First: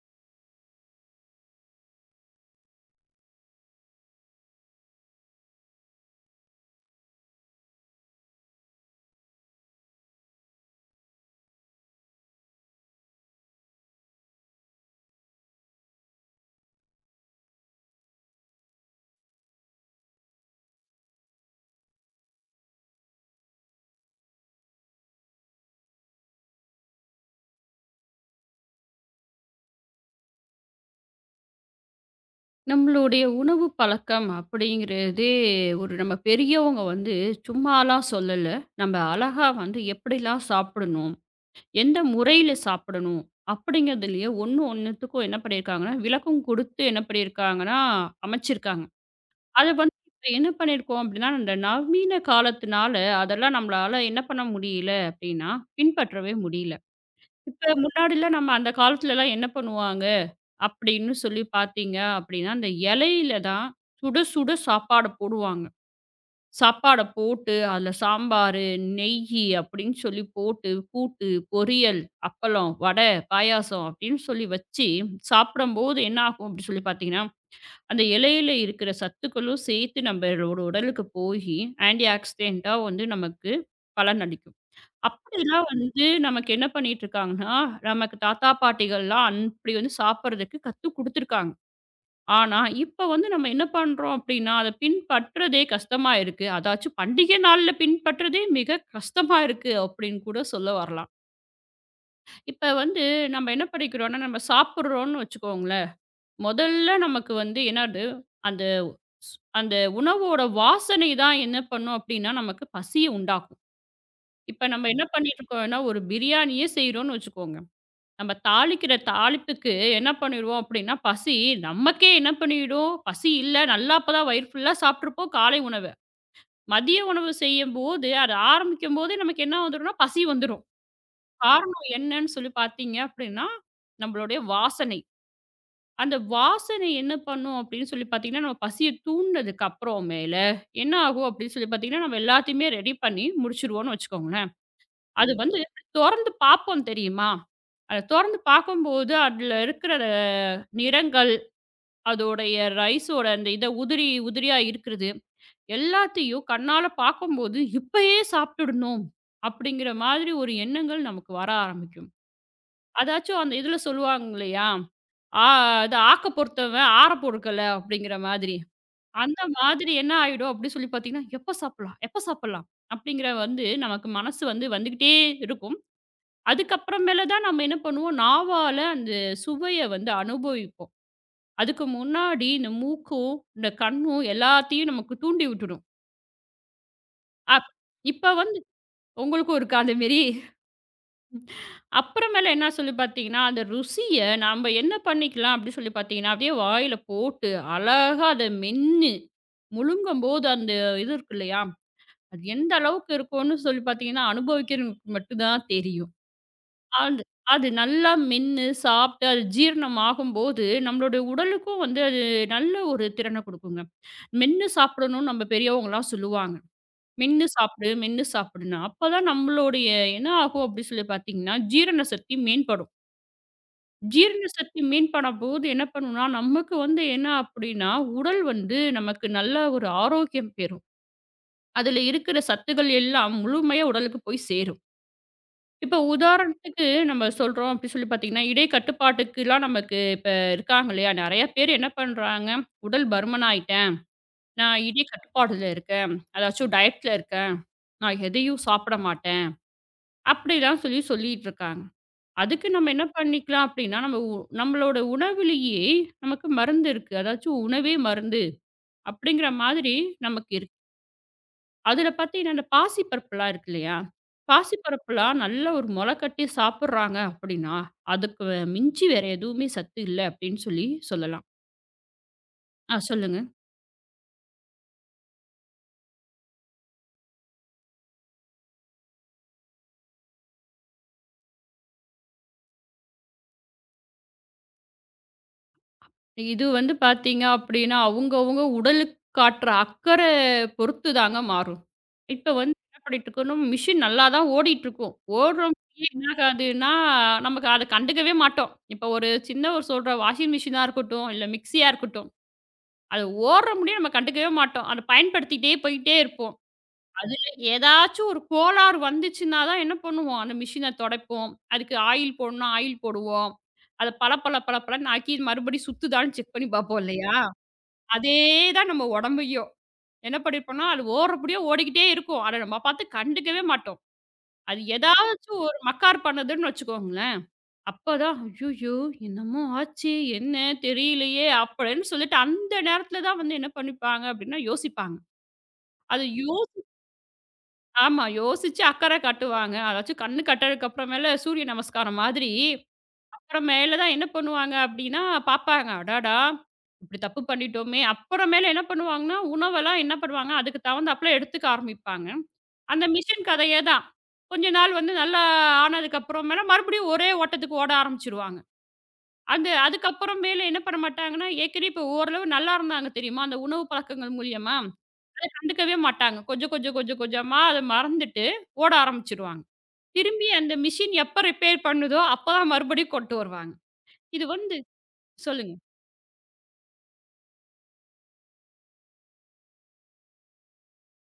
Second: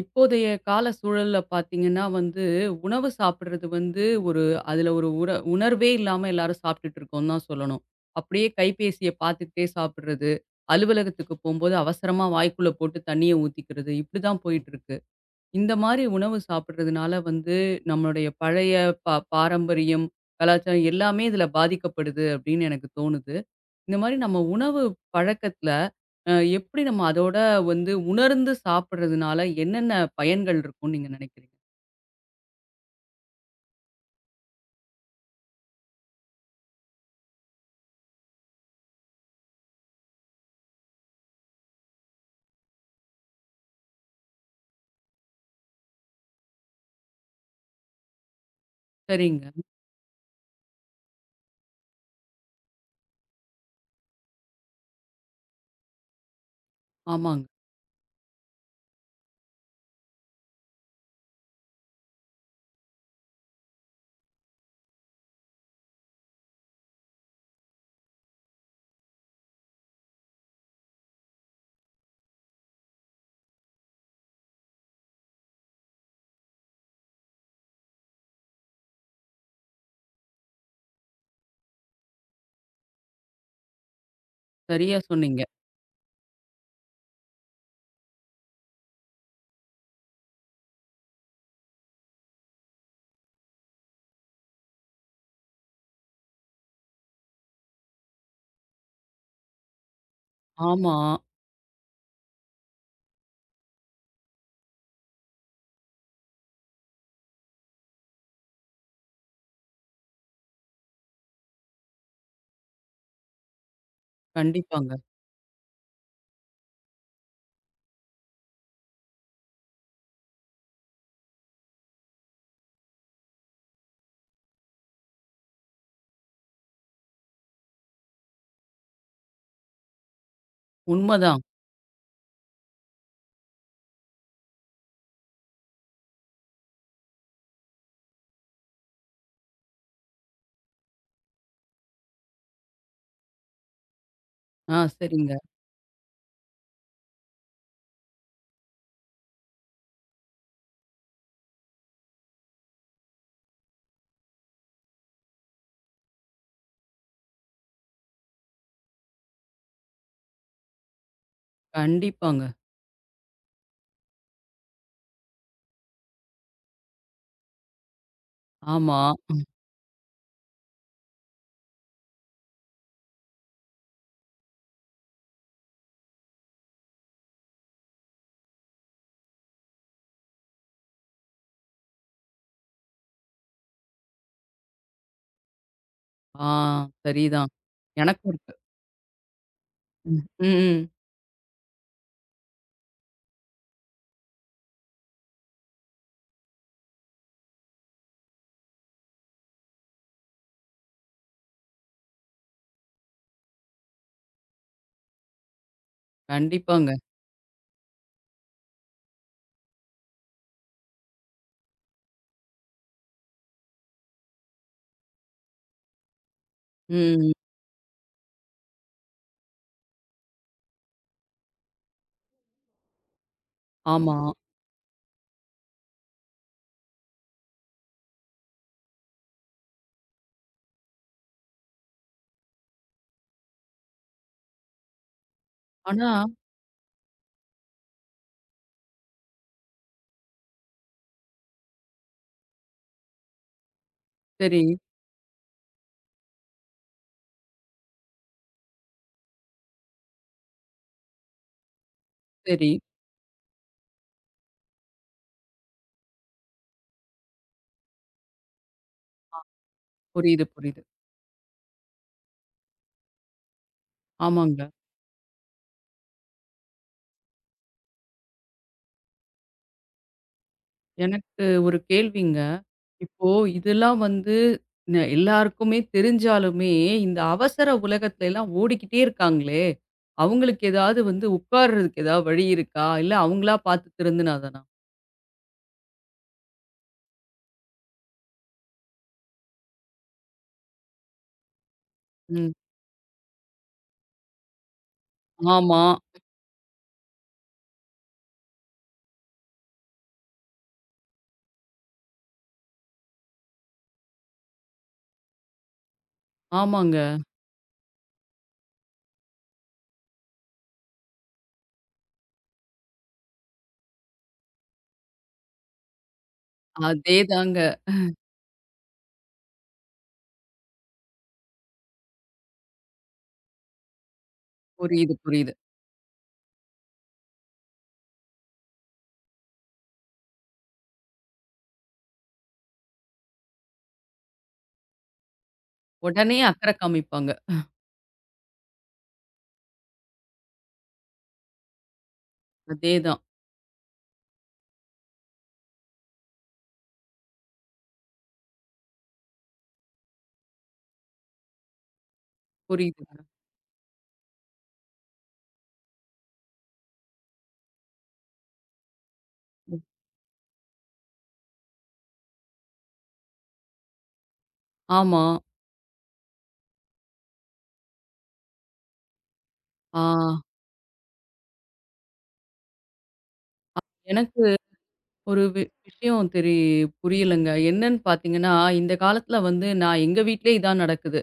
இப்போதைய கால சூழல்ல பார்த்தீங்கன்னா வந்து, உணவு சாப்பிடுறது வந்து ஒரு அதில ஒரு உற உணர்வே இல்லாம எல்லாரும் சாப்பிட்டுட்டு இருக்கோம்னு தான் சொல்லணும். அப்படியே கைபேசிய பார்த்துக்கிட்டே சாப்பிடுறது, அலுவலகத்துக்கு போம்போது அவசரமா வாய்க்குள்ள போட்டு தண்ணீய ஊத்திக்கிறது, இப்படி தான் போயிட்டுருக்கு. இந்த மாரி உணவு சாப்பிடுறதுனால வந்து நம்மளுடைய பழைய பாரம்பரியம், கலாச்சாரம் எல்லாமே இதில பாதிக்கப்படுது அப்படின்னு எனக்கு தோணுது. இந்த மாரி நம்ம உணவு பழக்கத்துல, அ எப்படி நம்ம அதோட வந்து உணர்ந்து சாப்பிடுறதுனால என்னென்ன பயன்கள் இருக்கும்னு நீங்க நினைக்கிறீங்க? நம்மளுடைய உணவு பழக்கம் அப்படிங்கிறதே ஒரு நம்ம பெரியவங்க வந்து சும்மாலாம் சொல்லலை. நம்ம அழகா வந்து எப்படிலாம் சாப்பிடணும், எந்த முறையில் சாப்பிடணும் அப்படிங்கிறதுலயே ஒன்று ஒன்றுத்துக்கும் என்ன பண்ணியிருக்காங்கன்னா விளக்கம் கொடுத்து என்ன பண்ணியிருக்காங்கன்னா அமைச்சிருக்காங்க. சரிங்க. அதை வந்து இப்போ என்ன பண்ணியிருக்கோம் அப்படின்னா, இந்த நவீன காலத்தினால அதெல்லாம் நம்மளால என்ன பண்ண முடியல அப்படின்னா, பின்பற்றவே முடியல. ஆமாங்க. இப்போ முன்னாடிலாம் நம்ம அந்த காலத்துலலாம் என்ன பண்ணுவாங்க அப்படின்னு சொல்லி பார்த்தீங்க அப்படின்னா, அந்த இலையில தான் சுட சுட சாப்பாட போடுவாங்க. சாப்பாட போட்டு அதில சாம்பாரு, நெய்யி அப்படின்னு சொல்லி போட்டு, கூட்டு, பொரியல், அப்பளம், வடை, பாயாசம் அப்படின்னு சொல்லி வச்சு சாப்பிடும்போது என்ன ஆகும் அப்படின்னு சொல்லி பார்த்தீங்கன்னா, அந்த இலையில இருக்கிற சத்துக்களும் சேர்த்து நம்மளோட உடலுக்கு போயி ஆன்டி ஆக்சிடென்ட்டா வந்து நமக்கு பலனளிக்கும். சரியா சொன்னீங்க. அப்படிலாம் வந்து நமக்கு என்ன பண்ணிட்டு இருக்காங்கன்னா, நமக்கு தாத்தா, பாட்டிகள்லாம் அப்படி வந்து சாப்பிடுறதுக்கு கத்துக் குடுத்துருக்காங்க. ஆனா, இப்ப வந்து நம்ம என்ன பண்றோம் அப்டின்னா, அத பின்பற்றதே கஷ்டமா இருக்கு. அதாச்சும் பண்டிகை நாள்ல பின்பற்றதே மிக கஷ்டமா இருக்கு அப்டின்னு கூட சொல்ல ஆமா. வரலாம். இப்ப வந்து நம்ம என்ன பண்ணிக்கிறோம்னா, நம்ம சாப்பிடுறோம்னு வச்சுக்கோங்களேன். முதல்ல நமக்கு வந்து என்னது அந்த அந்த உணவோட வாசனை தான் என்ன பண்ணும் அப்டின்னா, நமக்கு பசிய உண்டாக்கும். இப்ப நம்ம கண்டிப்பாங்க. என்ன பண்ணிட்டுருக்கோம்னா, ஒரு பிரியாணியே செய்றோம்னு வச்சுக்கோங்க. நம்ம தாளிக்கிற தாளிப்புக்கு என்ன பண்ணிருவோம் அப்படின்னா, பசி நமக்கே என்ன பண்ணிடும், பசி இல்ல நல்லா அப்பதான் வயிறு ஃபுல்லா சாப்பிட்டுருப்போம் காலை உணவ. மதிய உணவு செய்யும்போது, அது ஆரம்பிக்கும்போதே நமக்கு என்ன வந்துரும்னா, பசி வந்துரும். உண்மதான். காரணம் என்னன்னு சொல்லி பார்த்தீங்க அப்படின்னா, நம்மளுடைய வாசனை. அந்த வாசனை என்ன பண்ணும் அப்படின்னு சொல்லி பார்த்தீங்கன்னா, நம்ம பசிய தூண்டுனதுக்கு அப்புறம் மேல என்ன ஆகும் அப்படின்னு சொல்லி பார்த்தீங்கன்னா, நம்ம எல்லாத்தையுமே ரெடி பண்ணி முடிச்சுருவோம்னு வச்சுக்கோங்களேன். ஆ சரிங்க. அது வந்து தொறந்து பார்ப்போம் தெரியுமா? அத தொறந்து பார்க்கும்போது அதுல இருக்கிற நிறங்கள், அதோடைய ரைஸோட அந்த இத உதிரி உதிரியா இருக்கிறது, எல்லாத்தையும் கண்ணால பார்க்கும்போது, "இப்பயே சாப்பிட்டுடணும்." அப்படிங்கிற மாதிரி ஒரு எண்ணங்கள் நமக்கு வர ஆரம்பிக்கும். கண்டிப்பாங்க. அதாச்சும் அந்த இதுல சொல்லுவாங்க இல்லையா? ஆ "இது ஆக்க பொறுத்தவன் ஆற பொறுக்கல." அப்படிங்கிற மாதிரி. ஆமா. அந்த ம். மாதிரி என்ன ஆயிடும் அப்படி சொல்லி பார்த்தீங்கன்னா, "எப்ப சாப்பிடலாம்? எப்ப சாப்பிடலாம்?" அப்படிங்கிற வந்து நமக்கு மனசு வந்து வந்துகிட்டே இருக்கும். அதுக்கப்புறமேல தான் நம்ம என்ன பண்ணுவோம், நாவால அந்த சுவைய வந்து அனுபவிப்போம். அதுக்கு முன்னாடி இந்த மூக்கும், இந்த கண்ணும் எல்லாத்தையும் நமக்கு தூண்டி விட்டுடும். ஆ சரிதான். அப் எனக்கும் இப்ப இருக்கு. வந்து உங்களுக்கும் இருக்கா அந்த ம். மாரி? ம். ம். அப்புறமேல என்ன சொல்லி பார்த்தீங்கன்னா, அந்த ருசிய நாம என்ன பண்ணிக்கலாம் அப்டி சொல்லி பார்த்தீங்கன்னா, அப்படியே வாயில போட்டு அழகா அத மென்னு முழுங்கும்போது அந்த இது இருக்கு இல்லையா? அது எந்த அளவுக்கு இருக்கும்னு சொல்லி பார்த்தீங்கன்னா, அனுபவிக்கிறவங்களுக்கு மட்டும் தான் தெரியும். கண்டிப்பாங்க. அது அது நல்லா மென்னு, சாப்பிட்டு அது ஜீரணம் ஆகும்போது, நம்மளுடைய உடலுக்கும் வந்து அது நல்ல ஒரு திறன குடுக்குங்க. மென்னு சாப்பிடணும்னு நம்ம பெரியவங்கலாம் சொல்லுவாங்க. ம். ம். மென்னு சாப்பிடு, மென்னு சாப்பிடுன்னு. அப்பதான் நம்மளுடைய என்ன ஆகும் அப்படி சொல்லி பார்த்தீங்கன்னா, ஜீரண சக்தி மேம்படும். ஆமா. ஜீரண சக்தி மேம்படும்போது என்ன பண்ணும்னா, நமக்கு வந்து என்ன அப்படின்னா, உடல் வந்து நமக்கு நல்ல ஒரு ஆரோக்கியம் பெறும். அதுல இருக்கிற சத்துக்கள் எல்லாம் முழுமையா உடலுக்கு போய் சேரும். இப்ப ஆனா உதாரணத்துக்கு நம்ம சொல்றோம் அப்படி சொல்லி பார்த்தீங்கன்னா, இடை கட்டுப்பாட்டுக்குலாம் நமக்கு இப்ப இருக்காங்க இல்லையா? நெறைய பேர் என்ன பண்றாங்க, "உடல் பருமன் ஆயிட்டேன். சரி, நான் இடை கட்டுப்பாடுல இருக்கேன். அதாச்சும் டயட்ல இருக்கேன். நான் எதையும் சாப்பிட மாட்டேன்." அப்படிலாம் சொல்லி சொல்லிட்டு இருக்காங்க. அதுக்கு சரி. நம்ம என்ன பண்ணிக்கலாம் அப்படின்னா, நம்மளோட உணவிலேயே நமக்கு மருந்து இருக்கு. அதாச்சும் உணவே மருந்து அப்படிங்கிற மாதிரி புரியுது, நமக்கு இருக்கு. புரியுது. அதில பார்த்தீங்கன்னா, இந்த பாசி பருப்புலாம் இருக்கு இல்லையா? ஆமாங்க. பாசி பருப்புலாம் நல்லா ஒரு மொள கட்டி சாப்பிடுறாங்க அப்படின்னா, அதுக்கு மிஞ்சி வேற எதுவுமே சத்து இல்ல அப்படின்னு சொல்லி எனக்கு சொல்லலாம். ஒரு கேள்விங்க. ஆ இப்போ சொல்லுங்க. இதெல்லாம் வந்து எல்லாருக்குமே தெரிஞ்சாலுமே, இந்த அவசர உலகத்துல எல்லாம் ஓடிக்கிட்டே இருக்காங்களே! அவங்களுக்கு ஏதாவது வந்து உட்கார்றதுக்கு ஏதாவது வழி இருக்கா? இல்ல அவங்களா பார்த்து திருந்துனாதானா? இது வந்து பார்த்தீங்க அப்படின்னா, அவங்கவங்க உடலுக்கு காட்டுற அக்கறை பொறுத்து தாங்க மாறும். இப்ப ம். வந்து என்ன பண்ணிட்டு இருக்கணும், மிஷின் நல்லா தான் ஓடிட்டுருக்கும். ஆமா. ஓடுறோங்கயே என்னாகாதுன்னா, நமக்கு அத கண்டுக்கவே மாட்டோம். இப்ப ஒரு சின்ன ஒரு சொல்ற வாஷிங் மிஷினா இருக்கட்டும், இல்ல மிக்ஸியா இருக்கட்டும். அது ஓடுற முடியும் நம்ம கண்டுக்கவே மாட்டோம். அத பயன்படுத்திட்டே போயிட்டே இருப்போம். ஆமாங்க. அதுல ஏதாச்சும் ஒரு கோளாறு வந்துச்சுன்னா தான் என்ன பண்ணுவோம், அந்த மிஷின தொடைப்போம். அதுக்கு ஆயில் போடணும்னா ஆயில் போடுவோம். அத பள பள பள பளன்னு ஆக்கி மறுபடியும் சுத்துதான்னு செக் பண்ணி பார்ப்போம் இல்லையா? அதேதாங்க. அதே தான் நம்ம உடம்பையும். என்ன பண்ணியிருப்போம்னா, அது ஓடுறபடியே ஓடிக்கிட்டே இருக்கும். அத நம்ம பார்த்து கண்டுக்கவே மாட்டோம். அது புரியுது, புரியுது. ஏதாச்சும் ஒரு மக்கார் பண்ணுதுன்னு வச்சுக்கோங்களேன். அப்பதான் ஐயையோ! என்னமோ ஆச்சு? என்ன தெரியலையே! அப்படின்னு சொல்லிட்டு அந்த நேரத்துல தான் வந்து என்ன பண்ணிப்பாங்க அப்படின்னா, யோசிப்பாங்க. அது உடனே யோ அக்கறை காமிப்பாங்க. ஆமா. யோசிச்சு அக்கறை காட்டுவாங்க. அதாச்சும் கண்ணு கட்டுறதுக்கு அப்புறமேல சூரிய நமஸ்காரம் மாதிரி, அதேதான். அப்புறமேல தான் என்ன பண்ணுவாங்க அப்படின்னா, பார்ப்பாங்க. அடடா! இப்படி தப்பு பண்ணிட்டோமே! அப்புறமேல என்ன பண்ணுவாங்கன்னா, உணவெல்லாம் என்ன பண்ணுவாங்க, அதுக்கு தகுந்தாப்புல எடுத்துக்க ஆரம்பிப்பாங்க. அந்த புரியுதுங்க. மிஷின் கதையே தான். கொஞ்ச நாள் வந்து நல்லா ஆனதுக்கு அப்புறமேல மறுபடியும் ஒரே ஓட்டத்துக்கு ஓட ஆரம்பிச்சுருவாங்க. அந்த அதுக்கப்புறம் மேல என்ன பண்ண மாட்டாங்கன்னா, ஏற்கனவே இப்போ ஓரளவு நல்லா இருந்தாங்க தெரியுமா? அந்த உணவு பழக்கங்கள் மூலியமா, ஆமா. அத கண்டுக்கவே மாட்டாங்க. கொஞ்சம் கொஞ்சம் கொஞ்சம் கொஞ்சமா அத மறந்துட்டு ஓட ஆரம்பிச்சுருவாங்க. ஆ திரும்பி அந்த மிஷின் எப்ப ரிப்பேர் பண்ணுதோ, அப்பதான் மறுபடியும் கொண்டு வருவாங்க. எனக்கு இது வந்து ஒரு சொல்லுங்க. விஷயம் தெரி புரியலங்க. என்னன்னு பார்த்தீங்கன்னா, இந்த காலத்துல வந்து நான் எங்க வீட்லயே இதான் நடக்குது.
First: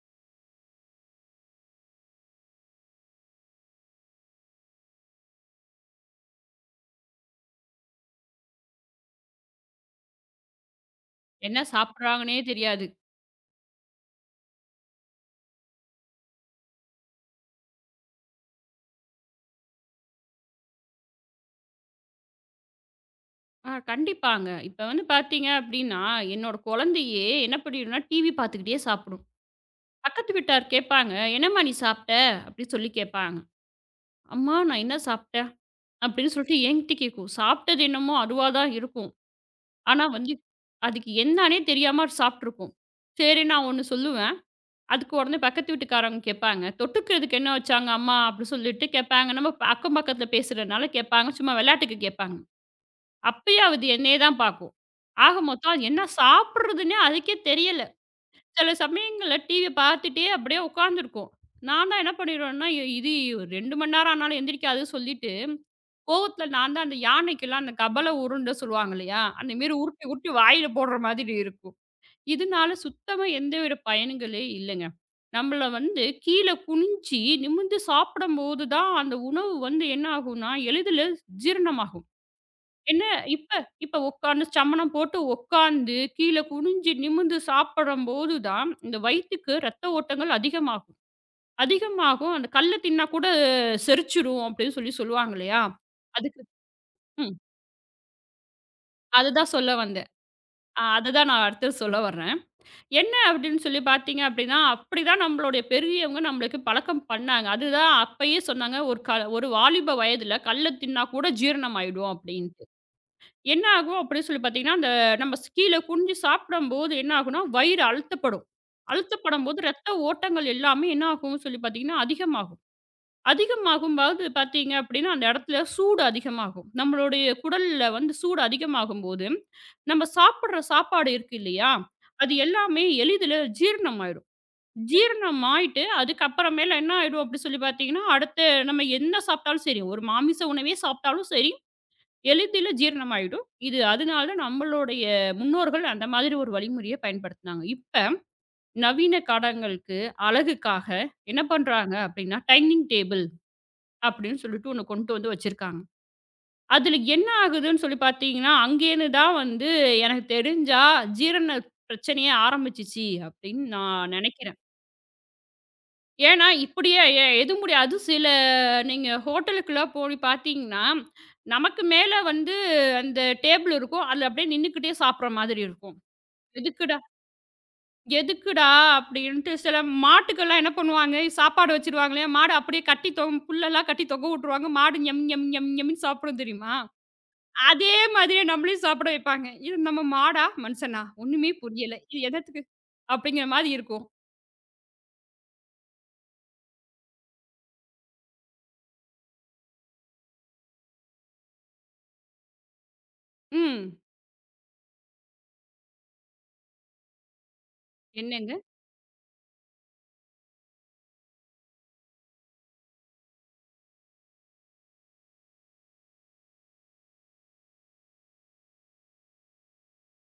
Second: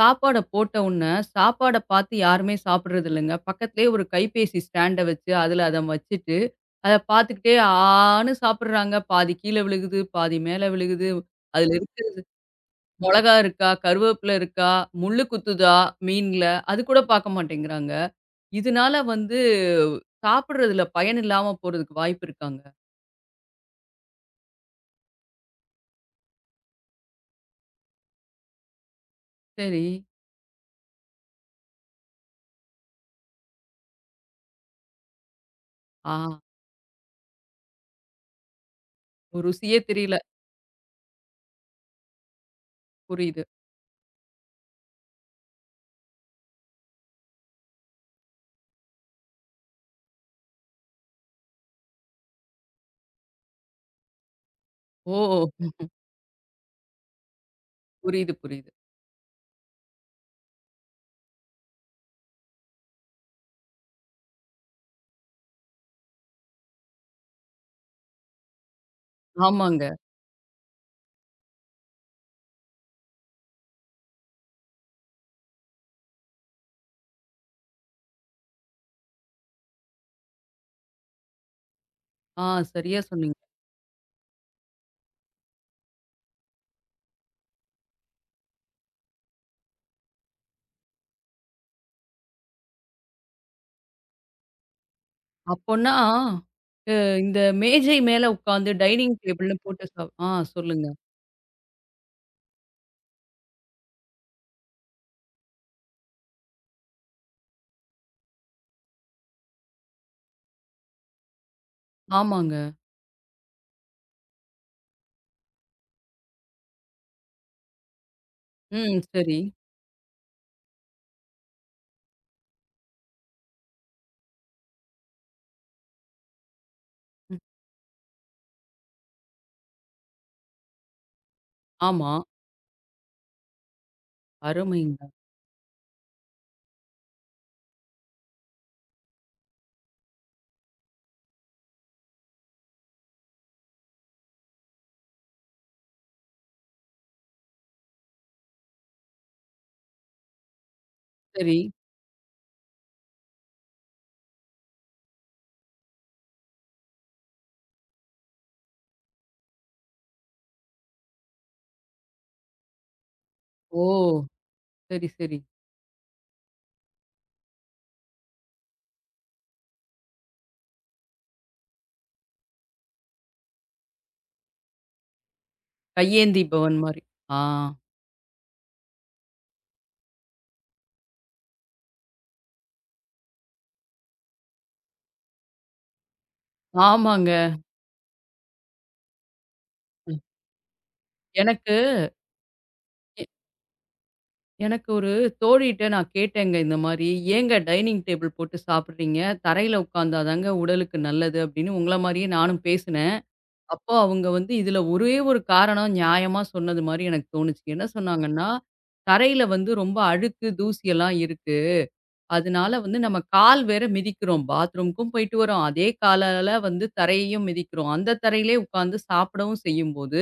சாப்பாட போட்ட உடனே, சாப்பாட பார்த்து யாருமே சாப்பிடுறது இல்லங்க. பக்கத்திலேயே ஒரு கைபேசி ஸ்டாண்ட வச்சு, அதில அத வச்சுட்டு, அத பார்த்துக்கிட்டே ஆன்னு சாப்பிடுறாங்க. பாதி கீழ விழுகுது, பாதி மேல விழுகுது. என்ன அதில இருக்கிற சாப்பிடுறாங்கன்னே தெரியாது. மொளகா இருக்கா? கருவேப்பில இருக்கா? முள்ளு குத்துதா மீன்ல? அது கூட பார்க்க மாட்டேங்கிறாங்க. இதனால வந்து சாப்பிடுறதில பயன் இல்லாம போறதுக்கு வாய்ப்பு இருக்காங்க. ஆ கண்டிப்பாங்க. இப்ப வந்து பார்த்தீங்க அப்படின்னா, என்னோட குழந்தையே என்ன பண்ணிடும்னா, டிவி பார்த்துக்கிட்டே சாப்பிடும். சரி. பக்கத்து வீட்டார் கேட்பாங்க, "என்னம்மா நீ சாப்பிட்ட?" அப்படின்னு சொல்லி கேட்பாங்க. "அம்மா நான் என்ன சாப்பிட்டேன்?" ஆ அப்படின்னு சொல்லிட்டு என்கிட்ட கேட்கும். சாப்பிட்டது என்னமோ அதுவா தான் இருக்கும். ருசியே ஆனா தெரியல. வந்து அதுக்கு என்னான்னே தெரியாம அது சாப்பிட்டுருக்கும். சரி புரியுது. நான் ஒண்ணு சொல்லுவேன். அதுக்கு உடனே பக்கத்து வீட்டுக்காரவங்க கேட்பாங்க. தொட்டுக்கிறதுக்கு என்ன வச்சாங்க அம்மா? அப்படின்னு சொல்லிட்டு கேட்பாங்க. நம்ம அக்கம் பக்கத்துல பேசுறதுனால கேட்பாங்க. சும்மா விளையாட்டுக்கு கேட்பாங்க. அப்பயும் அது என்னைய தான் பார்க்கும். ஆக ஓ! மொத்தம் அது என்ன சாப்பிடுறதுன்னே அதுக்கே தெரியல. புரியுது, சில புரியுது. சமயங்கள்ல டிவிய பார்த்துட்டே அப்படியே உட்காந்துருக்கும். நான் தான் என்ன பண்ணிருவேன்னா, இது 2 மணி நேரம் ஆனாலும் எந்திரிக்காது சொல்லி கோவத்துல நான் தான் அந்த யானைக்கெல்லாம் அந்த கபல உருண்ட சொல்லுவாங்க இல்லையா? அந்த மாரி ஆமாங்க. உருட்டி உருட்டி வாயில போடுற மாதிரி இருக்கும். இதனால சுத்தமா எந்த ஒரு பயன்களே இல்லங்க. நம்மள வந்து கீழ குனிஞ்சு நிமிர்ந்து சாப்பிடும்போது தான் அந்த உணவு வந்து என்ன ஆகும்னா, எளிதில ஜீரணமாகும். ஆ சரியா என்ன சொன்னீங்க. இப்ப இப்ப உட்கார்ந்து சமணம் போட்டு உட்கார்ந்து கீழ குனிஞ்சு நிமிர்ந்து சாப்பிடும்போது தான் இந்த வயித்துக்கு ரத்த ஓட்டங்கள் அதிகமாகும். அதிகமாகும் அந்த கல்ல தின்னா கூட செரிச்சுரும் அப்படின்னு சொல்லி சொல்லுவாங்க இல்லையா? அப்போன்னா அதுக்கு ம். இந்த மேஜை மேல உட்காந்து டைனிங் அதுதான் டேபிள்னு சொல்ல போட்டு வந்தேன். சாப் ஆ அ சொல்லுங்க. அததான் நான் அடுத்து சொல்ல வர்றேன். என்ன அப்படின்னு சொல்லி பார்த்தீங்க அப்படின்னா, அப்படிதான் நம்மளுடைய பெரியவங்க நம்மளுக்கு பழக்கம் பண்ணாங்க. அதுதான் அப்பயே சொன்னாங்க, " ஒரு வாலிப வயதில கல்ல தின்னா கூட ஜீரணம் ஆயிடும்" ஆமாங்க. அப்படின்ட்டு. என்ன ஆகும் அப்படின்னு சொல்லி பார்த்தீங்கன்னா, அந்த நம்ம ஸ் கீழ குனிஞ்சு சாப்பிடும்போது என்ன ஆகும்னா, வயிறு அழுத்தப்படும். ம். சரி. அழுத்தப்படும்போது ரத்த ஓட்டங்கள் எல்லாமே என்ன ஆகும்னு சொல்லி பார்த்தீங்கன்னா, அதிகமாகும். அதிகமாகும்போது பார்த்தீங்க அப்படின்னா, அந்த இடத்துல சூடு அதிகமாகும். நம்மளுடைய ம். குடல்ல வந்து சூடு அதிகமாகும்போது, நம்ம சாப்பிடுற சாப்பாடு இருக்கு இல்லையா? ஆமா. அது எல்லாமே எளிதில ஜீரணம் ஆயிடும். அருமைங்க. ஜீரணம் ஆயிட்டு அதுக்கப்புறமேல என்ன ஆயிடும் அப்படி சொல்லி பார்த்தீங்கன்னா, அடுத்து நம்ம என்ன சாப்பிட்டாலும் சரி, ஒரு மாமிச உணவே சாப்பிட்டாலும் சரி, எளிதில ஜீரணம் ஆயிடும். இது அதனால நம்மளுடைய முன்னோர்கள் அந்த மாதிரி ஒரு வழிமுறைய பயன்படுத்துனாங்க. இப்ப நவீன காலங்களுக்கு அழகுக்காக என்ன சரி. பண்றாங்க அப்படின்னா, டைனிங் டேபிள் அப்படின்னு சொல்லிட்டு ஒண்ணு கொண்டு வந்து வச்சிருக்காங்க. அதுல என்ன ஆகுதுன்னு சொல்லி பார்த்தீங்கன்னா, அங்கேருந்து தான் வந்து எனக்கு தெரிஞ்சா ஜீரண பிரச்சனையே ஆரம்பிச்சுச்சு அப்படின்னு ஓ! நான் நெனைக்கிறேன். சரி, சரி. ஏன்னா, இப்படியே எதுமுடி அது சில நீங்க ஹோட்டலுக்குலாம் போய் பார்த்தீங்கன்னா, நமக்கு மேல வந்து அந்த டேபிள் இருக்கும். அதுல அப்படியே நின்னுக்கிட்டே சாப்பிடுற மாதிரி இருக்கும். கையேந்தி பவன் "எதுக்குடா மாரி. ஆ. எதுக்குடா?" அப்படின்ட்டு சில மாட்டுக்கெல்லாம் என்ன பண்ணுவாங்க, சாப்பாடு வச்சுருவாங்க இல்லையா? மாடு அப்படியே கட்டி புல்லெல்லாம் கட்டி தொங்க விட்டுருவாங்க. மாடு எம் எம் எம் எம்ன்னு சாப்பிடும் தெரியுமா? ஆமாங்க. அதே மாதிரியே நம்மளையும் சாப்பிட வைப்பாங்க. இது நம்ம மாடா? மனுஷனா? ஒண்ணுமே எனக்கு புரியல. இது எதத்துக்கு? எ அப்படிங்கிற மாரி இருக்கும். எனக்கு ஒரு தோழிட்ட நான் கேட்டேங்க இந்த மாரி, "ஏங்க டைனிங் டேபிள் போட்டு சாப்பிடுறீங்க? தரையில உட்கார்ந்தா தாங்க உடலுக்கு நல்லது" அப்படின்னு உங்கள மாரியே நானும் பேசினேன். ம். அப்போ அவங்க வந்து இதுல ஒரே ஒரு காரணம் நியாயமா சொன்னது மாரி எனக்கு தோணுச்சு. என்ன சொன்னாங்கன்னா, என்னங்க? தரையில வந்து ரொம்ப அழுக்கு, தூசியெல்லாம் இருக்கு. அதனால வந்து நம்ம கால் வேற மிதிக்கிறோம். பாத்ரூம்க்கும் போயிட்டு வரோம். அதே காலால வந்து தரையையும் மிதிக்கிறோம். அந்த தரையிலே உட்காந்து சாப்பிடவும் செய்யும்போது,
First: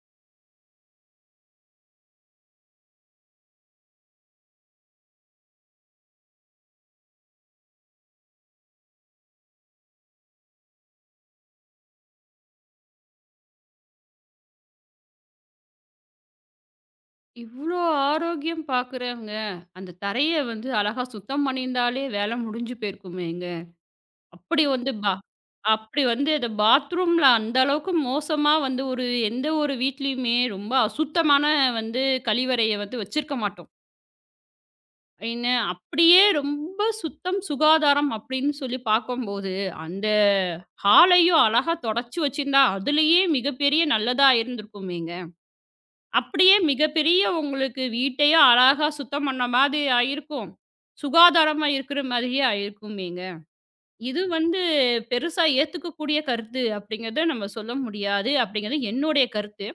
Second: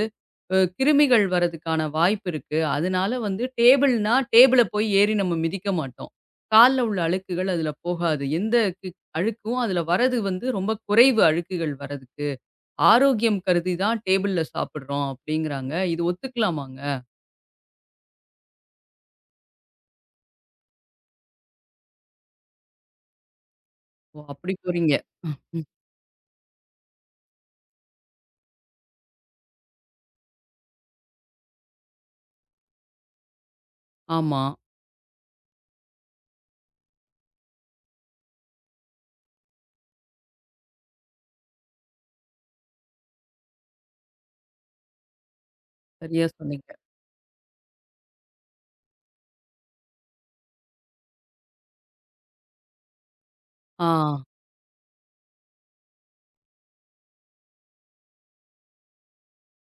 கிருமிகள் வரதுக்கான வாய்ப்பு இருக்கு. அதனால வந்து டேபிள்னா டேபிள போய் ஏறி நம்ம மிதிக்க மாட்டோம். கால்ல உள்ள அழுக்குகள் அதுல போகாது. எந்த கி அழுக்கும் அதுல வரது வந்து ரொம்ப குறைவு அழுக்குகள் வரதுக்கு. ஆரோக்கியம் கருதி தான் டேபிள்ல சாப்பிடுறோம் அப்படிங்கிறாங்க. இது ஒத்துக்கலாமாங்க? இவ்ளோ ஆரோக்கியம் பாக்குறவங்க, அந்த தரைய வந்து அழகா சுத்தம் பண்ணியிருந்தாலே வேல முடிஞ்சு போயிருக்குமேங்க. ஓ! அப்படி அப்படி போறீங்க. வந்து பா ம், ம். அப்படி வந்து அந்த பாத்ரூம்ல அந்த அளவுக்கு மோசமா வந்து ஒரு எந்த ஒரு வீட்லயுமே ரொம்ப அசுத்தமான வந்து கழிவறைய வந்து வச்சிருக்க மாட்டோம். ஆமா. என்ன அப்படியே ரொம்ப சுத்தம், சுகாதாரம் அப்படின்னு சொல்லி பாக்கும்போது, அந்த ஹாலையும் அழகா தொடச்சு வச்சிருந்தா, அதுலயே மிகப்பெரிய நல்லதா இருந்திருக்குமேங்க. சரியா அப்படியே சொன்னீங்க. மிகப்பெரிய உங்களுக்கு வீட்டையே அழகா சுத்தம் பண்ண மாதிரி ஆயிருக்கும். சுகாதாரமா இருக்கிற மாதிரியே ஆயிருக்குமேங்க. ஆ. இது வந்து பெருசா ஏத்துக்கக்கூடிய கருத்து அப்படிங்கிறத நம்ம சொல்ல முடியாது, அப்படிங்கிறது என்னுடைய கருத்து.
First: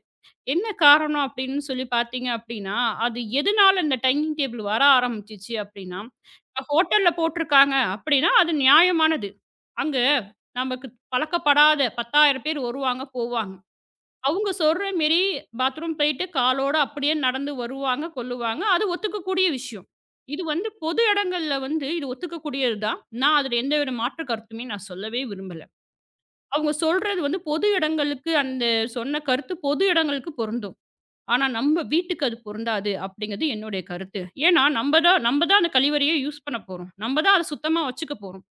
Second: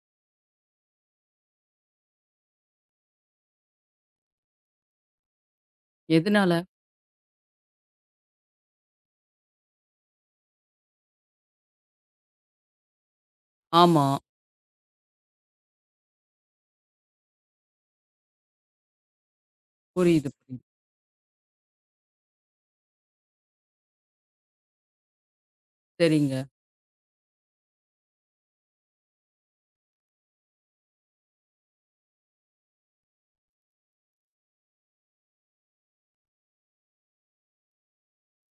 என்ன காரணம் அப்படின்னு சொல்லி பார்த்தீங்க அப்படின்னா, அது எதனால இந்த டைனிங் டேபிள் வர ஆரம்பிச்சுச்சு அப்படின்னா, எதனால? இப்ப ஹோட்டல்ல போட்டிருக்காங்க அப்படின்னா, அது நியாயமானது. அங்க நமக்கு பழக்கப்படாத 10,000 பேர் வருவாங்க, போவாங்க. ஆமா. அவங்க சொல்ற மாரி பாத்ரூம் போயிட்டு காலோட அப்படியே நடந்து வருவாங்க, கொல்லுவாங்க. அது ஒத்துக்கக்கூடிய விஷயம். புரியுது, இது புரியுது. வந்து பொது இடங்கள்ல வந்து இது ஒத்துக்கக்கூடியது தான். நான் அதில எந்தவித மாற்று கருத்துமே நான் சொல்லவே விரும்பல. சரிங்க. அவங்க சொல்றது வந்து பொது இடங்களுக்கு அந்த சொன்ன கருத்து பொது இடங்களுக்கு பொருந்தும். ஆனா, நம்ம வீட்டுக்கு அது பொருந்தாது அப்படிங்கிறது என்னுடைய கருத்து. ஏன்னா, நம்ம தான் அந்த கழிவறைய யூஸ் பண்ண போறோம். நம்ம தான் அத சுத்தமா வச்சுக்க போறோம்.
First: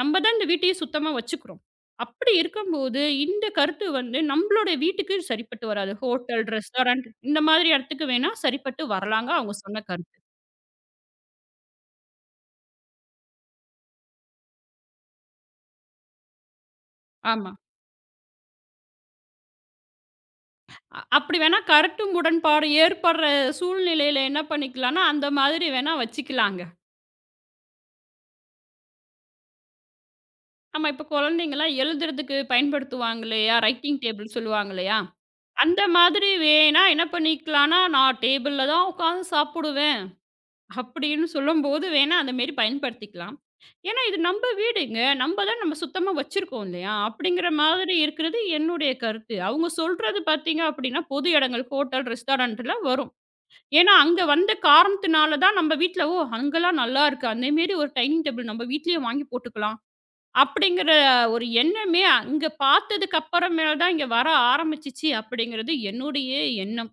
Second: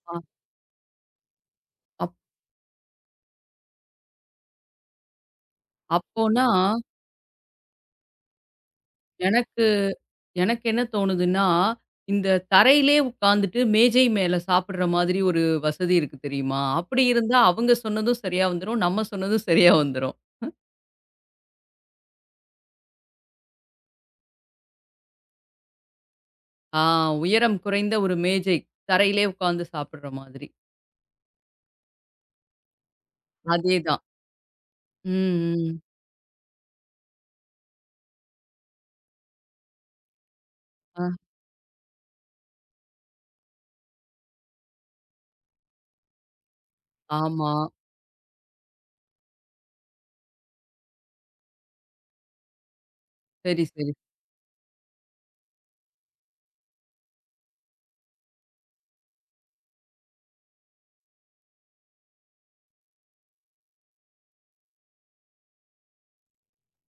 நம்ம அ தான் இந்த வீட்டையே சுத்தமா வச்சுக்கிறோம். அப் அப்படி இருக்கும்போது, இந்த கருத்து வந்து நம்மளோட வீட்டுக்கு சரிப்பட்டு வராது. ஹோட்டல், அப்போனா ரெஸ்டாரண்ட் இந்த மாதிரி இடத்துக்கு வேணா சரிப்பட்டு வரலாங்க அவங்க எனக்கு சொன்ன கருத்து. எனக்கு என்ன தோணுதுன்னா, இந்த தரையிலே உட்காந்துட்டு மேஜை மேல சாப்பிடுற மாதிரி ஒரு வசதி இருக்கு தெரியுமா? அப்படி இருந்தா ஆமா. அவங்க சொன்னதும் சரியா வந்துரும். நம்ம சொன்னதும் சரியா வந்துரும். அப்படி வேணா கருத்து முடன்பாடு ஏற்படுற சூழ்நிலையில என்ன பண்ணிக்கலாம்னா, அந்த மாதிரி வேணா வச்சுக்கலாங்க. ஆ உயரம் குறைந்த ஒரு மேஜை. தரையிலே உட்காந்து சாப்பிடுற மாதிரி. நம்ம இப்ப குழந்தைங்கலாம் எழுதுறதுக்கு பயன்படுத்துவாங்க இல்லையா? ரைட்டிங் அதேதான். டேபிள் சொல்லுவாங்க இல்லையா? ம், ம். அந்த மாதிரி வேணா என்ன பண்ணிக்கலாம்னா, "நான் டேபிள்ல தான் உட்காந்து சாப்பிடுவேன்" அ. அப்படின்னு சொல்லும்போது வேணா அந்த மாரி பயன்படுத்திக்கலாம். ஏன்னா, இது நம்ம வீடுங்க. நம்ம தான் நம்ம சுத்தமா வச்சிருக்கோம் இல்லையா? அப்படிங்கிற ஆமா. மாதிரி இருக்கிறது என்னுடைய கருத்து. அவங்க சொல்றது பார்த்தீங்க அப்படின்னா, பொது இடங்கள், ஹோட்டல், ரெஸ்டாரண்ட்ல வரும். சரி, சரி. ஏன்னா, அங்க வந்த காரணத்தினால தான் நம்ம வீட்ல, "ஓ! அங்கலாம் நல்லா இருக்கு. அந்த மாரி ஒரு டைனிங் டேபிள் நம்ம வீட்லயே வாங்கி போட்டுக்கலாம்." அப்படிங்கிற ஒரு எண்ணமே அங்க பார்த்ததுக்கு அப்புறமேல் தான் இங்க வர ஆரம்பிச்சுச்சு அப்படிங்கிறது என்னுடைய எண்ணம்.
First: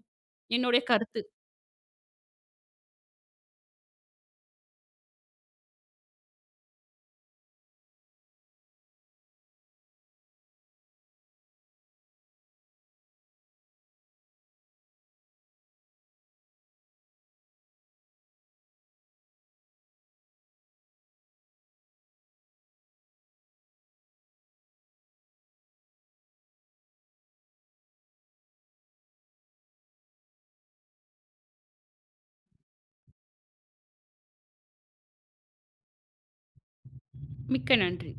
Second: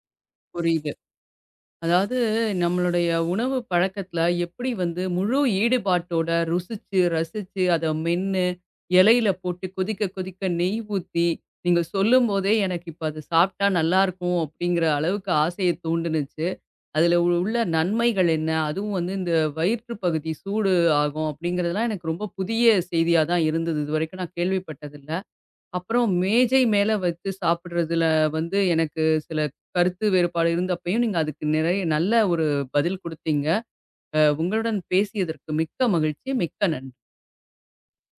என்னுடைய புரியுது. கருத்து. அதாவது நம்மளுடைய உணவு பழக்கத்துல எப்படி வந்து முழு ஈடுபாட்டோட ருசிச்சு, ரசிச்சு, அத மென்னு இலையில போட்டு கொதிக்க, கொதிக்க நெய் ஊத்தி, நீங்க சொல்லும்போதே எனக்கு இப்ப அது சாப்பிட்டா நல்லாருக்கும் அப்படிங்கிற அளவுக்கு ஆசைய தூண்டுனுச்சு. அதுல உள்ள நன்மைகள் என்ன? அதுவும் வந்து இந்த வயிற்று பகுதி சூடு ஆகும் அப்படிங்கிறதெல்லாம் எனக்கு ரொம்ப புதிய செய்தியா தான் இருந்தது. இதுவரைக்கும் நான் கேள்விப்பட்டதில்ல. அப்புறம் மேஜை மேல வச்சு சாப்பிடுறதுல வந்து எனக்கு சில கருத்து வேறுபாடு இருந்தப்பயும், நீங்க அதுக்கு நிறைய நல்ல ஒரு பதில் குடுத்தீங்க. அ உங்களுடன் பேசியதற்கு மிக்க மகிழ்ச்சி. மிக்க நன்றி. மிக்க நன்றி.